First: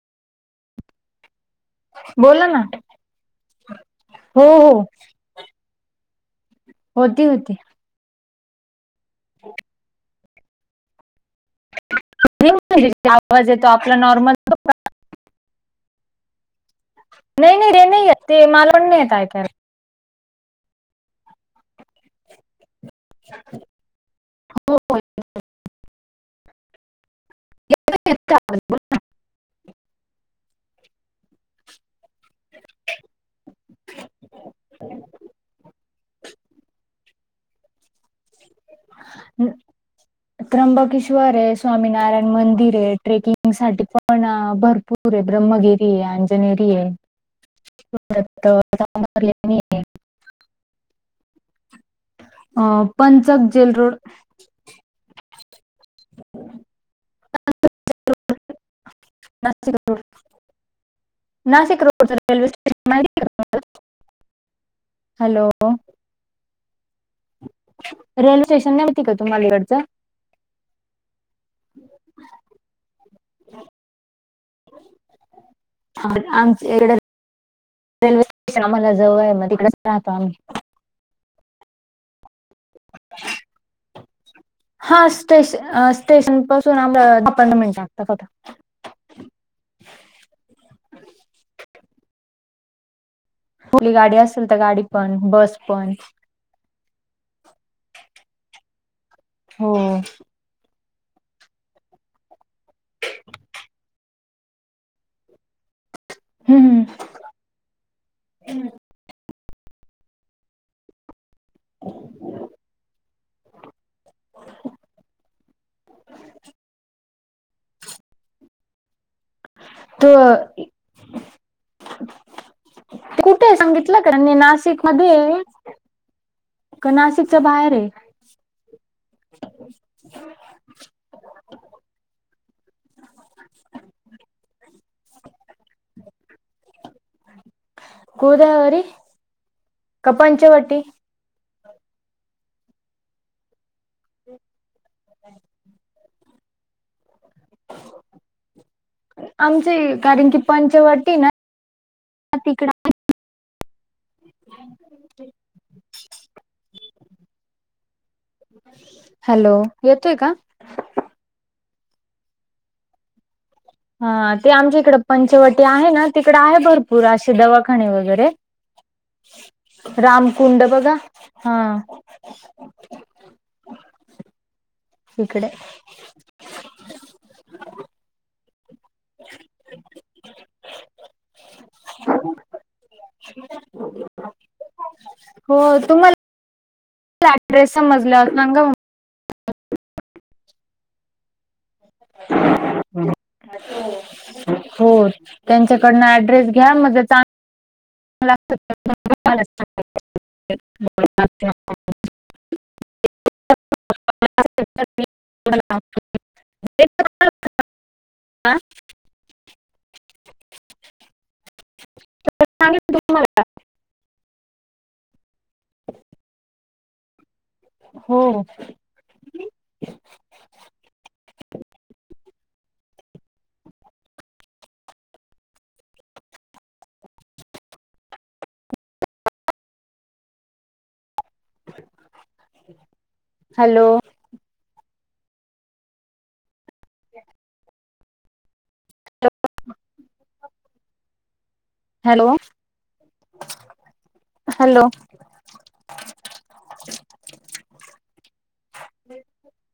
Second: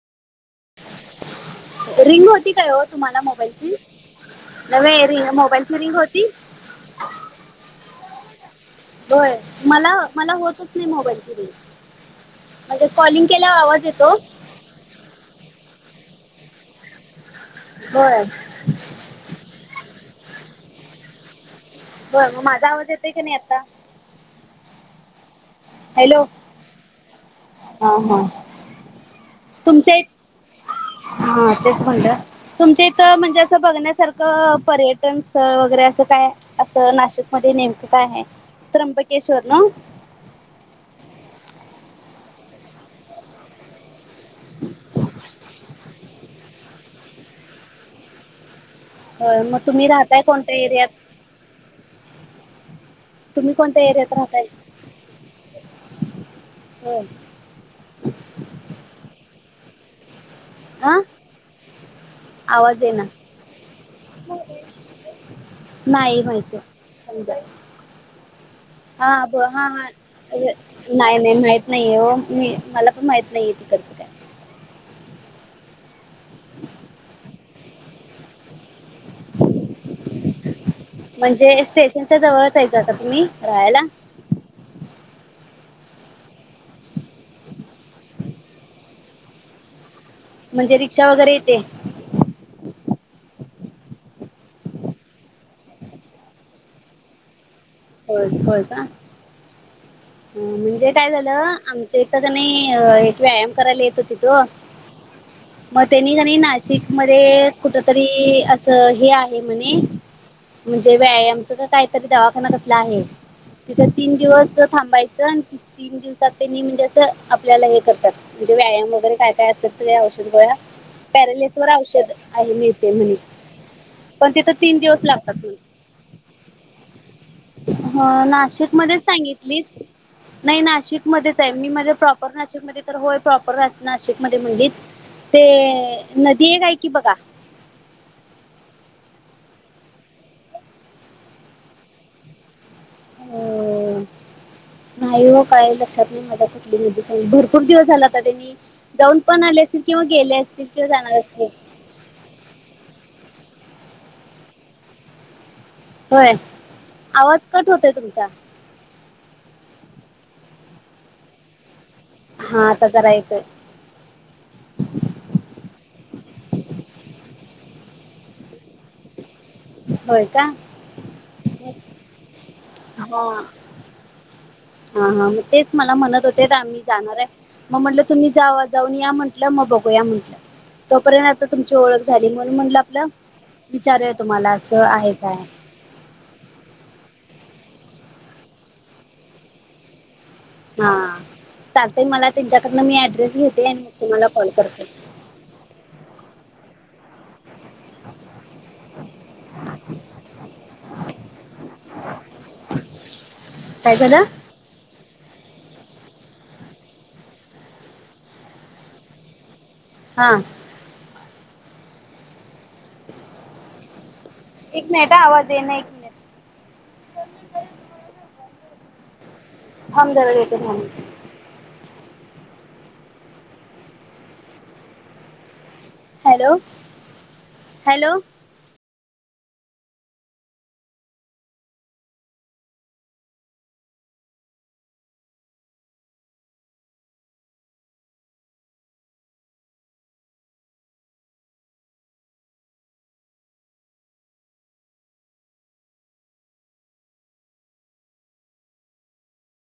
Ring बोला होती ना काय तुम्हाला मोबालची हो हो न रंग मोबाल फंग होती होती होती होय मला मला होतच नाही मोबाईल फिरी आवाज येतो आपला नॉर्मल नाही नाही रे नाही य होय ते मालवण नाही येत ऐका बर मग माझा आवाज येतोय काी नाही आता हो हॅलो हा येत हा का आवाज? तुमच्या हा तेच म्हणत तुमच्या इथ म्हणजे असं बघण्यासारख पर्यटन स्थळ वगैरे असं काय असं नाशिकमध्येध्ये नेमकं काय आहे तर ककेश्वर ना त्र्यंबकेश्वर है स्वामीनारायण मंदिर है ट्रेकिंग साठी पण भरपूर आहे ब्रह्मगिरी आहे अंजनेरी आहे ले होय मग आहे तुम्ही राहताय कोणत्या एरियात अ पंचक जेल रोड राह हो ह नाशिक रोड हां नाशिक रोडच रेल्वे आवाज स्टेशन येईना माहिती हॅलो नाही माहित समजा रेल्वे स्टेशन नाही माहिती हा का ब तुम्हाला हा हा इकडचं अर नाही नाही माहित नाहीये हो मी मला पण माहित नाहीये तिकडचं काय आमच ए रेल्वे स्टेशन आम्हाला जवळ आहे मग तिकडेच राहतो आम्ही म्हणजे स्टेशनच्या जवळच यायच का तुम्ही राहायला हा स्टेशन स्टेशन पासून आम्हाला दहा पंधरा मिनिट लागतातता म्हणजे रिक्षा वगैरे येते खुली गाडी असेल तर गाडी पण बस पण हो कळ का हो अ म्हणजे काय झालं आमच्या इथं का नाही एक व्यायाम करायला येतो तिथो मग त्यांनी कनी हम्म नाशिक मध्ये ते कुठ तरी अस हे आहे म्हणे म्हणजे व्यायाम काहीतरी दवाखाना कसला आहे.. तिथ तीन दिवस तीन दिवसात म्हणजे अस आपल्याला हे करतात म्हणे व्यायाम वगैरे काय काय असेल तुझ्या तो औषध गोळ्या पॅरलेस वर औषध आहे मिळते म्हणे.. ते कुठे आहे सांगितलं का पण त्यांनी तिथं तीन नाशिक दिवस मध्ये लागतात आहे म्हण. का नाशिकच्या बाहेर आहे ह नाशिक मध्येच सांगितलीतं नाही नाशिकमध्येचं हाय.. मी माझ प्रॉपर नाशिकमध्ये तर होय प्रॉपर नाशिकमध्ये म्हणलितं ते नदी एक आहे की बघा गोदावरी की पंचवटी अ.. नाही व काय लक्षात नाही माझ्या कुठली नदी पण भरपूर खूप दिवस झाला आता त्यांनी जाऊन पण आले आमची असतील किंवा कारण गेले असतील किंवा जाणार असतील ह तिकड होय आवाज कट होतोय तुमचा हॅलो. येतोय का? हा आता जरा येतोय हा ते आमच्या इकडे पंचवटी आहे ना तिकड आहे भरपूर असे दवाखाने वगैरे होय का रामकुंड बघा हा हा हा हा मग तिकडे तेच मला म्हणत होते आम्ही जाणार हाय मग म्हटलं तुम्ही जावा जाऊन या म्हटलं मग बघू या म्हटलं तोपर्यंत आता तुमची ओळख झाली म्हणून म्हटलं आपलं विचारूया तुम्हाला असं आहे काय हो तुम्हाला ऍड्रेस समजल्यावर सांगा मग हा चालतय मला त्यांच्याकडनं मी ऍड्रेस घेते आणि मग तुंम्हाला कॉल करते त्यांच्याकडन ऍड्रेस घ्या मग त्याचा [inaudible] काय झालं? [unintelligible] [inaudible] आ हा सांगितलं तुम्हाला एक मिनिटं हा आवाज येना इकडं हो.. हो थांब जरा येतो थांब.. hello... hello hello.. [inaudible] hello.... hello